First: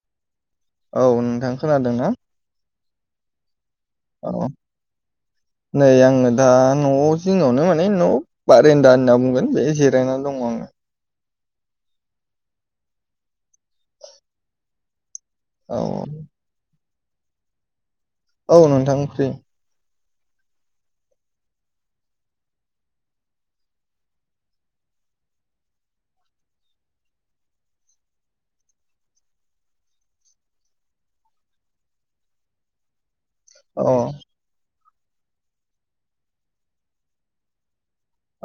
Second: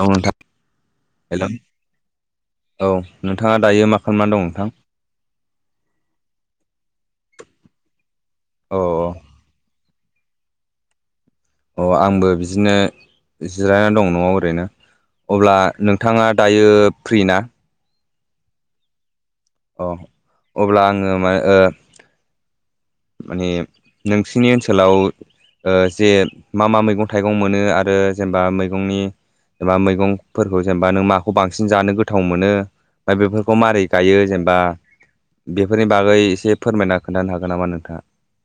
औ नोंथां। औ हेल! नोंथां खोनादोंना औ नोंथाङा दायो मा औ खालामनानै दं नोंथां? नै आङो दा न'आव जोंनावनो माने न' औ बारेन्दा होनना बुंगोन बे जिरायनानै दङ आङो। अ आंबो बिदिनो जिरायनानै दं न'आव ओरैनो। अब्ला औ नोंथाङा दायो फ्रि ना? औ नोंथां फ्रि अ अब्ला आङो मा ओ माने नोंसिनि ओनसोलाव ओ जे मा मा मैगं थाइगं मोनो आरो जेनेबा मैगंनि जेनेबा मैगंफोरखौ जेनेबा नों माखौ बांसिन जानो गोथाव मोनो ओमफ्राय बेफोरखौ अ माबारै गायो जेनेबा बेफोरनि बागै एसे फोरमायना खोन्थानो हागोन नामा नों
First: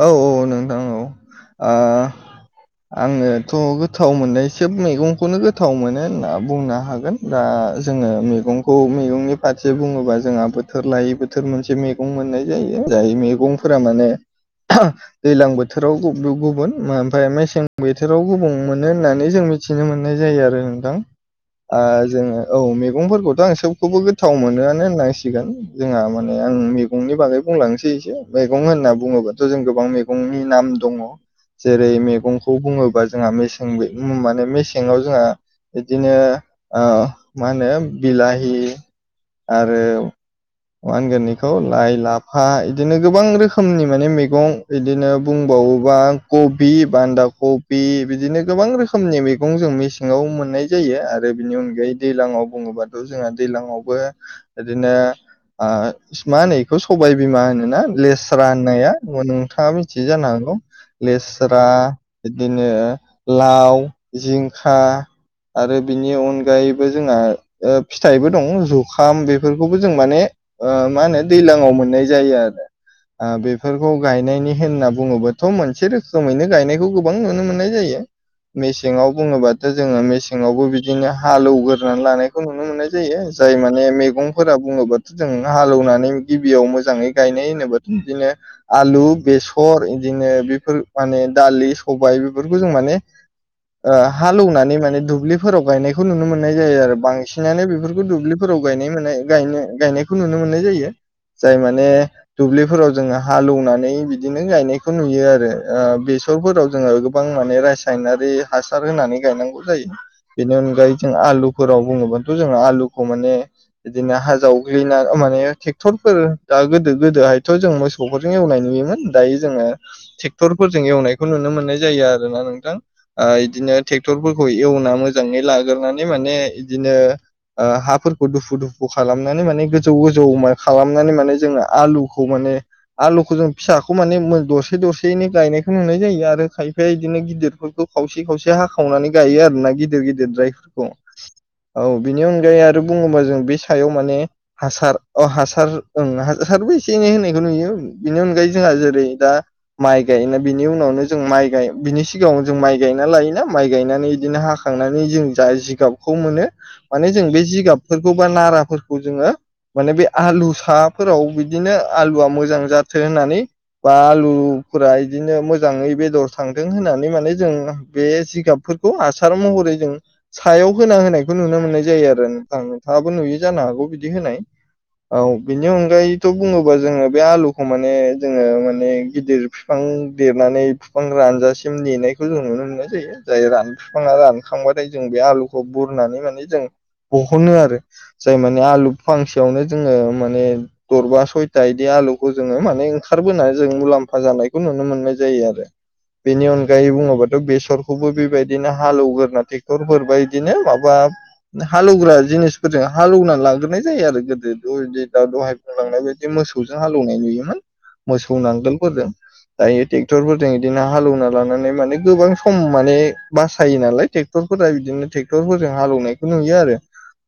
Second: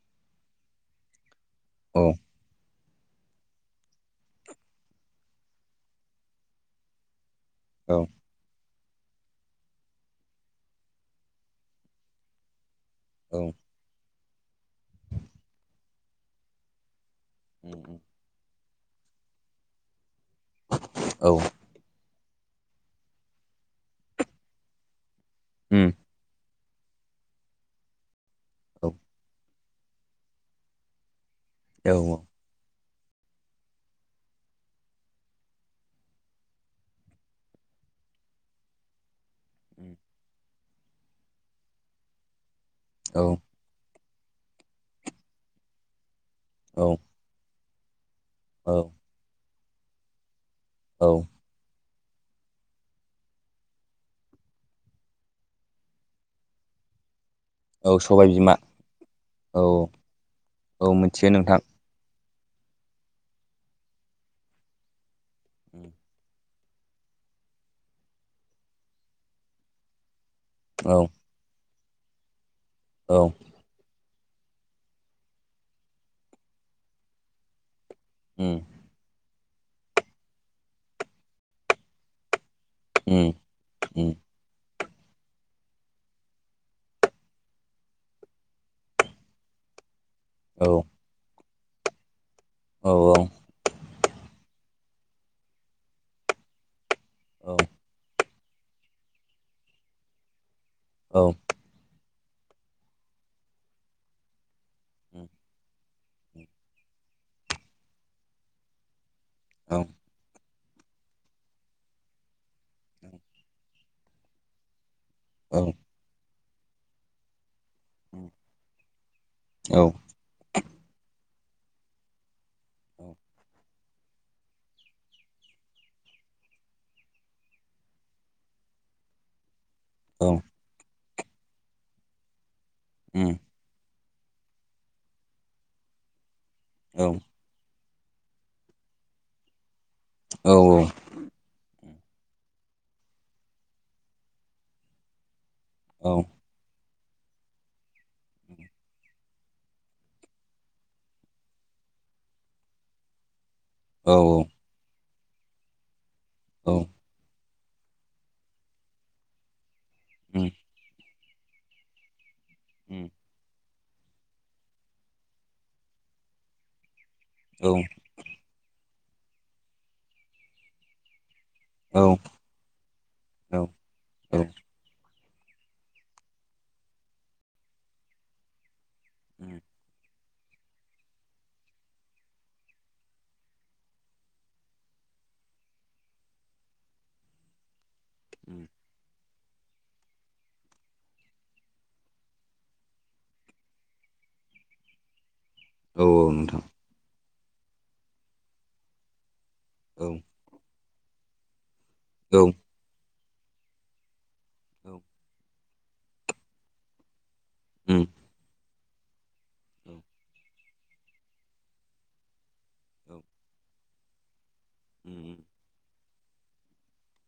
औ औ नोंथां औ ओ औ आङोथ' गोथाव मोननाय सोब मैगंखौनो गोथाव मोनो होनना बुंनो हागोन। दा औ जोङो मैगं खौ मैगंनि फारसे बुङोबा जोंहा बोथोर लायै बोथोर मोनसे मैगं मोननाय जायो। जाय औ मैगंफोरा माने दैलां बोथोराव गुबुन गुबुन ओमफ्राय मेसें बोथोराव गोबुं मोनो होननानै जों मिथिनो मोननाय जायो आरो नोंथां। औ ओ जोङो औ मैगंफोरखौथ' आं सोबबखौबो गोथाव मोननानै होननांसिगोन। उम जोंहा माने आं मैगंनि बागै बुंलांसै एसे। मैगं औ होनना बुङोबा जों गोबां मेगंनि नाम दं। औ जेरै मेगंखौ बुङो बा जोंहा मेसें माने मेसेङाव जोंहा बिदिनो ओ मा होनो बिलाहि आरो मा होनगोन एखौ लाइ लाफा बिदिनो गोबां औ रोखोमनि माने मैगं इदिनो बुंबावोबा कबि, बान्दा क बि बिदिनो गोबां औ रोखोमनि मैगं जों मेसेङाव मोननाय जायो औ आरो बिनि अनगायै दैलाङाव बुङोबाथ' जोंहा दैलाङावबो इदिनो आ मा होनो बेखौ सबाय बिमा होनोना औ सबाय लेस्रा बिमा होननाया औ नोंथाङा मिथियो जानो हागौ। औ मिथियो नोंथां लेस्रा बिदिनो लाव, जिंखा, आरो बिनि अन गायैबो जोंहा फिथाइबो दं जुखाम बेफोरखौबो जों माने ओ औ मा होनो दैजलाङाव मोननाय जायो आरो। औ ओ बे बेफोरखौ गायनायनि होनना बुङोब्लाथ' मोनसे रोखोमैनो गायनायखौ गोबां नुनो मोननाय जायो। उम मेसेङाव बुङोबाथ' जोङो मेसेङावबो बिदिनो हालौवगोरानै लानाय खौ नुनो मोननाय जायो उम जाय माने उम मैगंफोरा बुङोबा जों हालेवनानै गिबियाव मोजाङै गायनाय होनोबाथ' बिदिनो आलु बेसर बिदिनो औ बेफोर माने दालि सबाय बेफोरखौ जों माने औ ओ हालौनानै माने दुब्लिफोराव गायनायखौ नुनो मोननाय जायो आरो। औ बांसिनानो बेफोरखौ दुब्लि फोराव गायनाय नुनाय गायनायखौ नुनो मोननाय जायो। औ जाय माने दुब्लिफोराव जोङो हालौनानै बिदिनो गायनायखौ नुयो उम आरो ओ बेसरफोराव जोङो गोबां माने रासायनारि हासार होनानै गायनांगौ औ जायो। बेनि अनगायै जों आलुफोराव बुङोब्लथ' जों आलुखौ माने बिदिनो हाज जावग्लि माने औ ट्रेक्टर दा गोदो गोदोहायथ' जों उम मोसौफोरजों एवनाय नुयोमोन दायो जोङो औ ट्रेक्टरफोरजों एवनायखौ नुनो मोन्नाय जायो आरो ना नों औ बिदिनो ट्रेक्टरफोरखौ एवना मोजाङै लाग्रानै माने बिदिनो हाफोरखौ दुफु दुफु खालामनानै माने गो गोजौ गोजौ औ खालामनानै माने जोङो आलुखौ माने आलुखौ उम जों फिसाखौ खौ माने दरसे दरसेैनो गायनायखौ नुनाय जायो आरो खायफाया उम औ बिदिनो गिदिरफोरखौ खावसे खावसे हाखावनानै गायो आरो ना गिदिर गिदिर औ द्रायफोरखौ औ बिनि अनगायै आरो बुङोबा जों बे सायाव माने हासार औ हासा सार ओं [unintelligible] बो एसे एनै होनायखौ नुयो बिनि अनगायै जोंहा जेरै दा माइ गायोना बिनि उनावनो जों माइ बिनि सिगाङाव जों माइ गायना लायो। माइ गायनानै बिदिनो हाखांनानै जों जा जिगाबखौ मोनो उम माने जों बे गाबफोरखौ बा नाराफोरखौ जोङो माने बे आलु सा फोराव बिदिनो आलुआ मोजां जाथों होननानै बा आलुफोरा इदिनो मोजाङै बेदर थांथों होननानै माने जों बे जिगाबफोरखौ हासार महरै जों सायाव होना होनाय बेखौ नुनो मोननाय जायो आरो नोंथां नोंथाङाबो नुयो जानो उम हागौ बिदि औ होनाय। औ बिनि अनगायैथ' बुङोबा जोङो बे आलुखौ माने जोङो माने गिदिर बिफां देरनानै बिफां रानजासिम नेनायखौ जों नुनो मोननाय जायो जाय रान बिफाङा रानखांबाथाय जों बे आलुखौ बुरनानै माने जों बहनो आरो। जाय माने आलु फांसेयावनो जोङो माने दरबा सयथा बिदि आलु जोङो माने ओंखारबोनानै जों मुलाम्फा जानायखौ नुनो मोननाय जायो आरो। औ बेनि नोंथां अनगायै बुङोबाथ' बेसरखौबो बेबायदिनो हालौवग्रोना रफोर औ बायदिनो माबा हालेवग्रा औ उम औ जिनिसफोरजों हालेवना लाग्रोनाय जायो आरो दा दहाय बुंलांनाय बायदि मोसौजों हालौवनाय नुयोमोन उम उम मोसौ नांगोल [unintelligible] दायो औ औ ट्रेक्टरफोरजों बिदिनो हालेवना लानानै माने गोबां सम माने बासायो नालाय ट्रेक्टर बिदिनो ट्रेक्टर फोरजों हालौनायखौ नुयो आरो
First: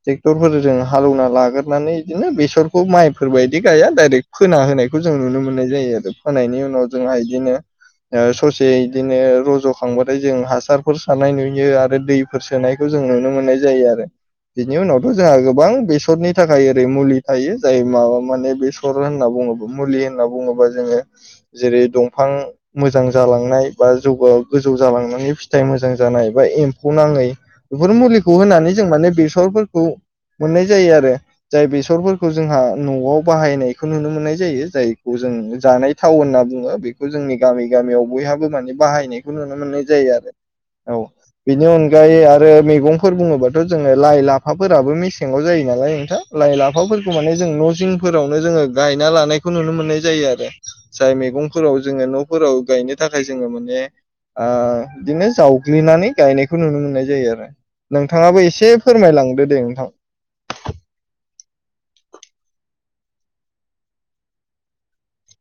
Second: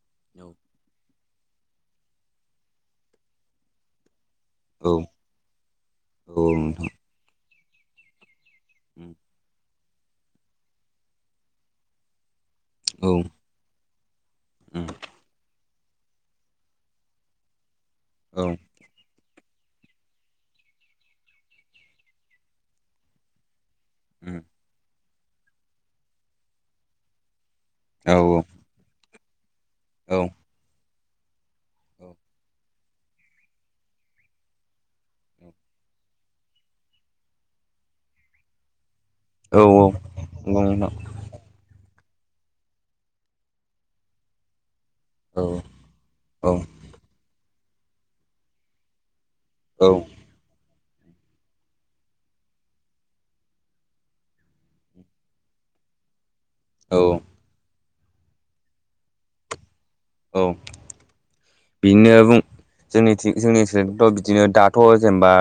ट्रेक्टरजों हालौनानै लाग्रानै बिदिनो बेसरखौ माइफोरबायदि गाया डाइरेक्ट फोना औ होनायखौ जों नुनो मोननाय जायो आरो फोनायनि नोंथां उनाव जोंहा बिदिनो ससे उम बिदिनो रज' खांबाथाय जों हासारफोर सारानाय नुयो आरो दै होसोनायखौ जों औ नुनो मोननाय जायो आरो बिनि उम उनावथ' जोंहा गोबां बेसरनि थाखाय ओरै मुलि थायो जाय माबा औ माने बेसर होनना बुङोब्ला मुलि होनना बुङोबा जोङो जेरै दंफां मोजां जालांनाय बा [unintelligible] उम गोजौ जालांनानै फिथाइ मोजां जानाय बा एम्फौ नाङै बेफोर औ मुलिखौ होनानै जों माने बेसरफोरखौ मोननाय जायो आरो। जाय बेसरफोरखौ जोंहा न'आव बाहायनाय बेखौ नुनो मोननाय जायो जायखौ जों जानाय थाव होनना बुङो बेखौ जोंनि गामि गामियाव बयहाबो माने बाहायनाय नुनो औ मोननाय जायो आरो नंगौ नोंथां औ बेनि अन गायै आरो मैगंफोर बुङोबाथ' जोङो लाइ लाफाफोर फोराबो मेसेंगाव औ जायो नालाय नोंथां लाइ औ लाफाफोरखौ माने जों न' जिंफोरावनो जोङो गायना लानाय नुनो औ मोननाय जायो आरो जाय मैगंफोराव जोङो न'फोराव गायनो थाखाय जोङो माने बिदिनो जावग्लिनानै गायनायखौ बेखौ नुनो औ मोननाय जायो आरो नोंथाङाबो एसे फोरमायलांदो दे नोंथां। औ बेनो बुं जोंनि जोंनि [unintelligible] ओनसोलाथ' बिदिनो दाथ' जेनेबा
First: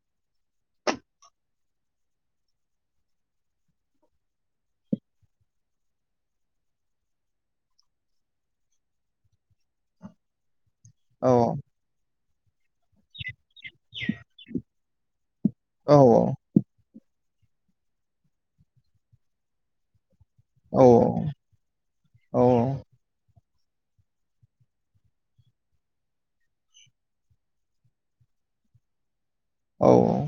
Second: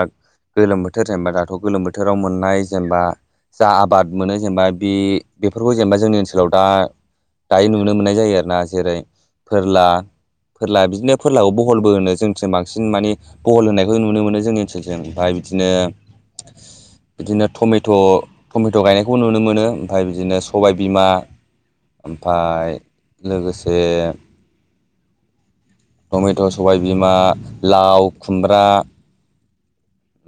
गोलोम बोथोर जेनेबा दाथ' गोलोम बोथोराव मोननाय जेनेबा जा आबाद मोनो जेनेबा बे बेफोरखौ जेनेबा जोंनि ओनसोलाव दा दायो नुनो मोननाय जायो आरो ना जेरै फोरला- फोरला बिदिनो औ फोरलाखौ बहलबो होनो जोंथि बांसिन माने बहल होनायखौ नुनो मोनो जोंनि ओनसोलजों ओमफ्राय बिदिनो औ औ बिदिनो टमेट' टमेट' गायनायखौ नुनो मोनो ओमफ्राय बिदिनो सबायबिमा ओमफाय लोगोसे टमेट' सबायबिमा लाव खुमब्रा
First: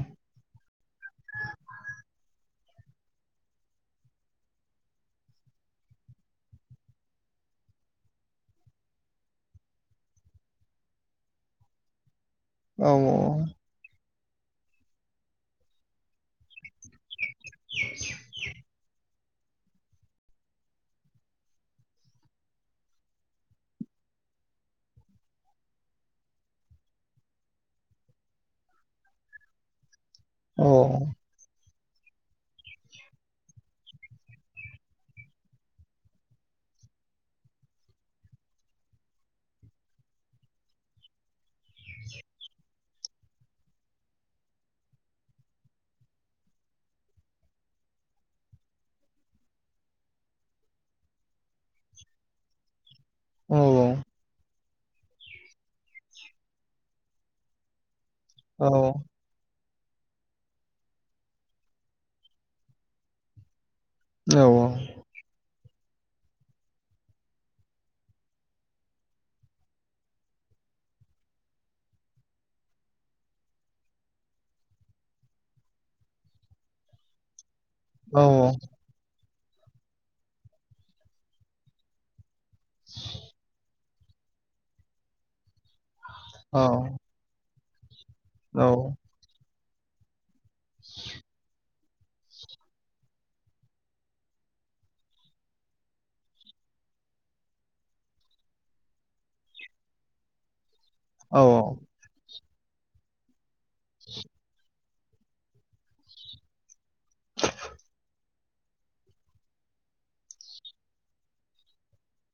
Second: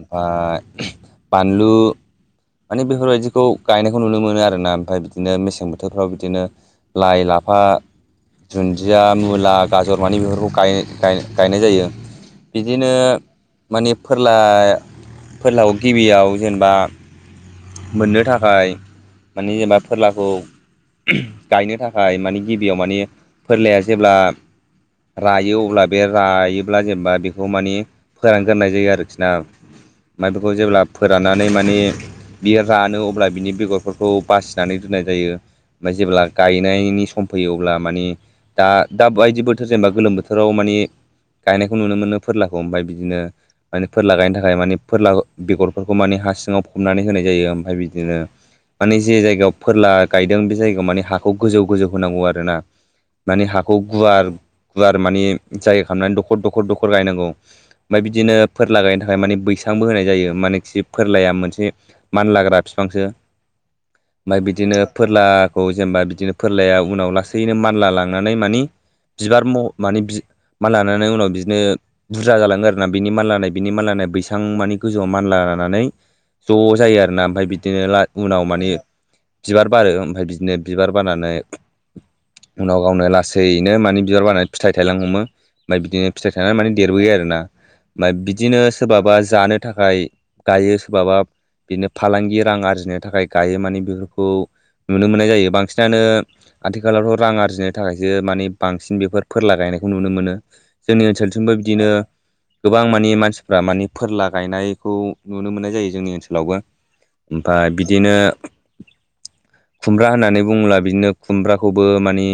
ओमफाय बानलु माने बेफोरबायदिखौ गायनायखौ नुनो मोनो आरोना ओमफ्राय बिदिनो मेसें बोथोरफ्राव बिदिनो लाइ लाफा बा दुन्दिया मुला गाजरमानि बेफोरखौ गाय गायनाय जायो। बिदिनो मानिे फोरला फोरलाव गिबियाव जेनेबा। मोननो थाखाय माने जेनेबा फोरलाखौ। गायनो थाखाय माने गिबियाव माने फोरलाया जेब्ला रायो अब्ला बे रायोब्ला जेनेबा बेखौ मानिे फोरानग्रोननाय जायो आरोखि ना ओमफाय बेखौ जेब्ला फोराननानै माने बियो रानो अब्ला बिनि बेगरफोरखौ बासिनानै दोननाय जायो ओमफाय जेब्ला गायनायनि सम फैयो जायो अब्ला माने दा दा बायदि बोथोर जेनेबा गोलोम बोथोराव माने गायनायखौ नुनो मोनो फोरलाखौ ओमफाय बिदिनो माने फोरला गायनो थाखाय माने फोरला बेगरफोरखौ माने हा सिङाव फबनानै होनाय जायो ओमफ्राय बिदिनो माने जे जायगायाव फोरला गायदों बे जायगायाव माने हाखौ गोजौ गोजौ होनांगौ आरोना। माने हाखौ गुवार गुवार माने जायगा खालामनानै दखर दखर दखर गायनांगौ। ओमफफाय बिदिनो फोरला गायनो थाखाय माने बैसांबो होनाय जायो मानखि फोरलाया मोनसे मानलाग्रा बिफांसो ओमफ्राय बिदिनो फोरला खौ जेनेबा बिदिनो फोरलाया उनाव लासैनो मानला लांनानै मानि बिबार म माने माल लानानै उनाव बिदिनो बुरजा जालाङो आरोना बिनि मानलाानाय बिनि मानलानाय बैसां मानि गोजौआव मानला नानै ज' जायो आरोना ओमफ्राय बिदिनो उनाव मानि बिबार बारो ओमफ्राय बिदिनो बिबार बारनानै उनाव गावनो लासैनो मानि बिबार बानानै फिथाइ थायलां हमो ओमफ्राय बिदिनो फिथाइ थायनानै माने देरबोयो आरोना। ओमफ्राय बिदिनो सोरबाबा जानो थाखाय गायो सोरबाबा बेनो फालांगि रां आरजिनो थाखाय गायो माने बेफोरखौ नुनो मोननाय जायो बांसिनानो आथिखालावथ' रां आरजिनो थाखायसो माने बांसिन बेफोर फोरला गायनो नायखौ नुनो मोनो। जोंनि ओनसोलथिमबो बिदिनो गोबां मानि मानसिफ्रा मानि फोरला गायनाय खौ नुनो मोननाय जायो जोंनि ओनसोलावबो ओमफाय बिदिनो खुमब्रा होननानै बुङोब्ला बिदिनो खुमब्राखौबो मानि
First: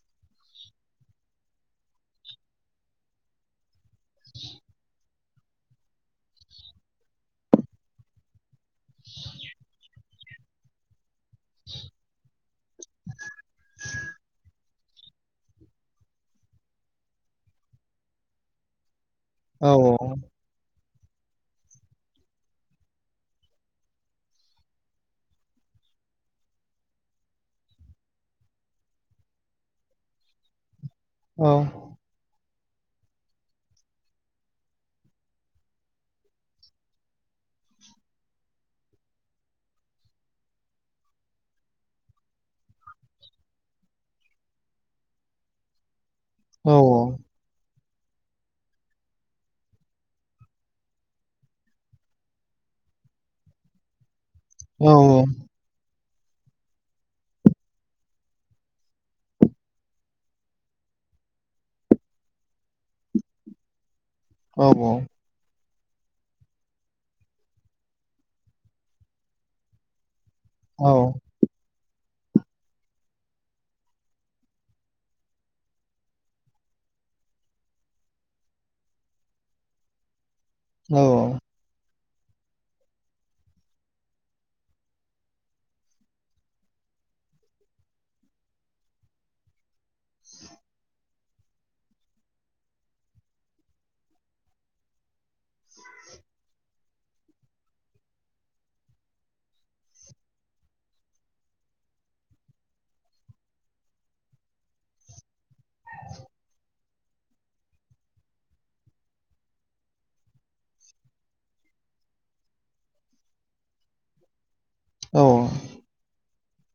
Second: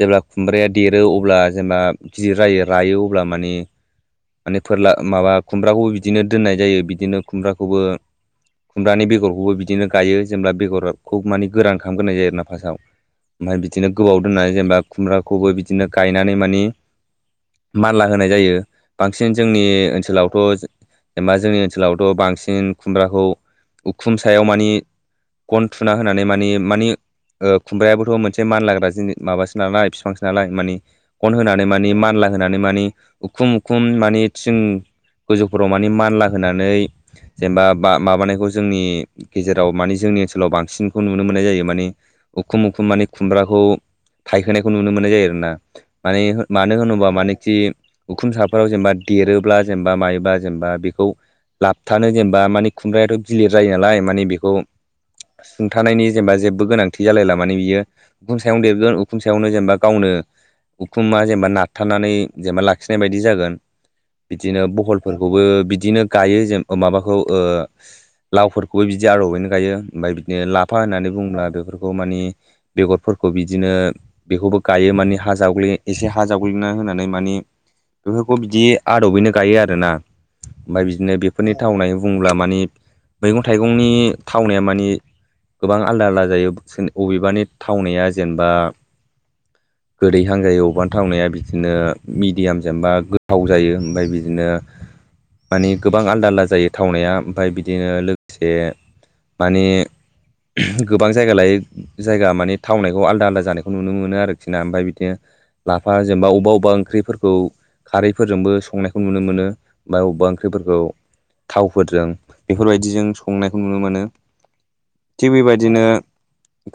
जेब्ला खुमब्राया देरो अब्ला जेनेबा गिदिर जायो रायो अब्ला माने माने फोरला माबा खुमब्राखौबो बिदिनो दोननाय जायो बिदिनो खुमब्राखौबो खुमब्रानि बेगरखौबो बिदिनो गायो जेनेब्ला बेगरखौ माने गोरान खालामग्रोनाय जायो आरोना फार्स्टआव ओमफाय बिदिनो गोबाव दोननानै जेनेबा खुमब्राखौबो बिदिनो गायनानै मानि मानला होनाय जायो। बांसिन जोंनि ओनसोलावथ' जेनबा जोंनि ओनसोलावथ' बांसिन खुमब्राखौ उखुम सायाव मानिे गन थुना होनानै मानि मानि ओ खुमब्रायाबोथ' मोनसे मानलाग्रा जि माबासो नालाय बिफांसो नालाय मानि गन होनानै माने मानला होनानै मानिे उखुम उखुम माने थिं गोजौफोराव माने मानला होनानै जेनेबा माबानायखौ जोंनि गेजेराव मानिे जोंनि ओनसोलाव बांसिनखौ नुनो मोननाय जायो मानि उखुम उखुम माने खुमब्राखौ थायखोनायखौ नुनो मोननाय जायो आरो ना। माने मानो होनोब्ला मानोखि उखुन साफोराव जेनेबा देरोब्ला जेनेबा मायोबा जेनेबा बेखौ लाबथानो। जेनेबा मानि खुमब्रायाथ' गिलिर जायो नालाय मानि बेखौ सुंथानायनि जेनेबा जेबो गोनांथि जालायला माने बियो उखुं सायावनो देरगोन उखुं सायावनो जेनेबा गावनो उखुमा जेनेबा नारथानानै जेनेबा लाखिनाय बायदि जागोन। बिदिनो बहलफोरखौबो बिदिनो गायो जों माबाखौ खौ लावफोरखौबो बिदि आरबैनो गायो ओमफ्राय बे लाफा होननानै बुंङोब्ला बेफोरखौ माने बेगरफोरखौ बिदिनो बेखौबो गायो माने हा जाव एसे हा जावग्लिना होनानै मानि बेफोरखौ बिदि आदबैनो गायो आरोना ओमफ्राय बिदिनो बेफोरनि होन होननानै बुङोब्ला मानि मैगं थाइगंनि थावनाया मानि गोबां आलदा आलदा जायो अबेबानि थावनाया जेनेबा गोदैहां जायो अबबानि थावनाया बिदिनो मिडियाम जेनबा गोथाव जायो ओमफ्राय बिदिनो मानि गोबां आलदा आलदा जायो थावनाया ओमफ्राय बिदिनो लोगोसे माने गोबां जायगा लायै जायगा माने थावनायखौ आलदा आलदा जानायखौ नुनो मोनो आरोखि ना ओमफ्राय बिदिनो लाफा जेनेबा अबेबा अबेबा ओंख्रिफोरखौ खारैफोरजोंबो संनायखौ नुनो मोनो बमा अबेबा ओंख्रिफोरखौ थावफोरजों बेफोरबायदिजों संनायखौ नुनो मोनो थिग बेबायदिनो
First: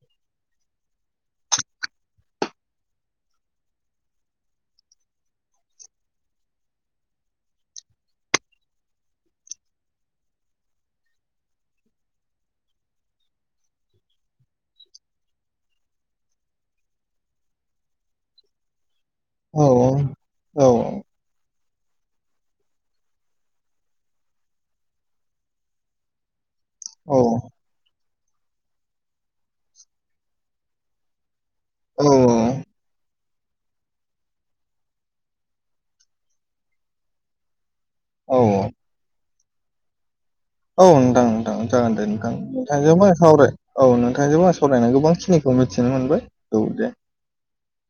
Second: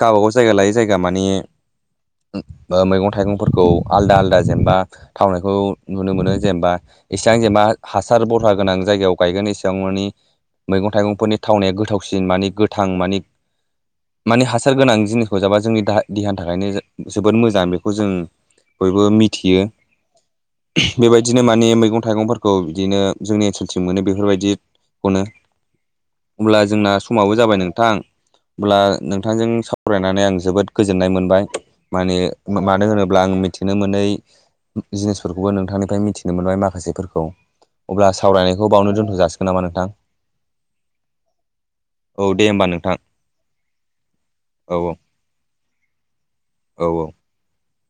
गावबा गाव जायगा लायै जायगा माने ओ मैगं-थाइगंफोरखौ आलदा आलदा जेनेबा थावनायखौ नुनो मोनो जेनेबा इसेबां जेनेबा हासार बरहा गोनां जायगायाव गायगोन ए सांमानि मैगं थाइगंफोरनि थावनाया गोथावसिन मानि गोथां मानि माने हासार गोनां जिनिसखौ जाबा जोंनि दा देहानि थाखायनो जोबोद मोजां बेखौ जों बयबो औ मिथियो औ बेबायदिनो माने मैगं-थाइगंफोरखौ बिदिनो जोंनि ओनसोलसिम मोनो बेफोरबायदि खनो हब्ला जोंना समाबो जाबाय नोंथां होनब्ला नोंथांजों सावरायनानै आं जोबोद गोजोननाय मोनबाय माने मानो होनो ब्ला आं मिथिनो मोनै जिनिसफोरखौबो नोंथांनिफ्राय मिथिनो मोनबाय माखासेफोरखौ अब्ला औ सावरायनायखौ बावनो दोनथ' जासिगोन नामा नोंथां। औ नोंथां नोंथां जागोन दे औ नोंथां होमबा नोंथां नोंथांजोबो आ सावराय औ नोंथांजोंबो आं औ सावरायनानै औ गोबां खिनिखौ मिथिनो मोनबाय औ दे [unintelligible]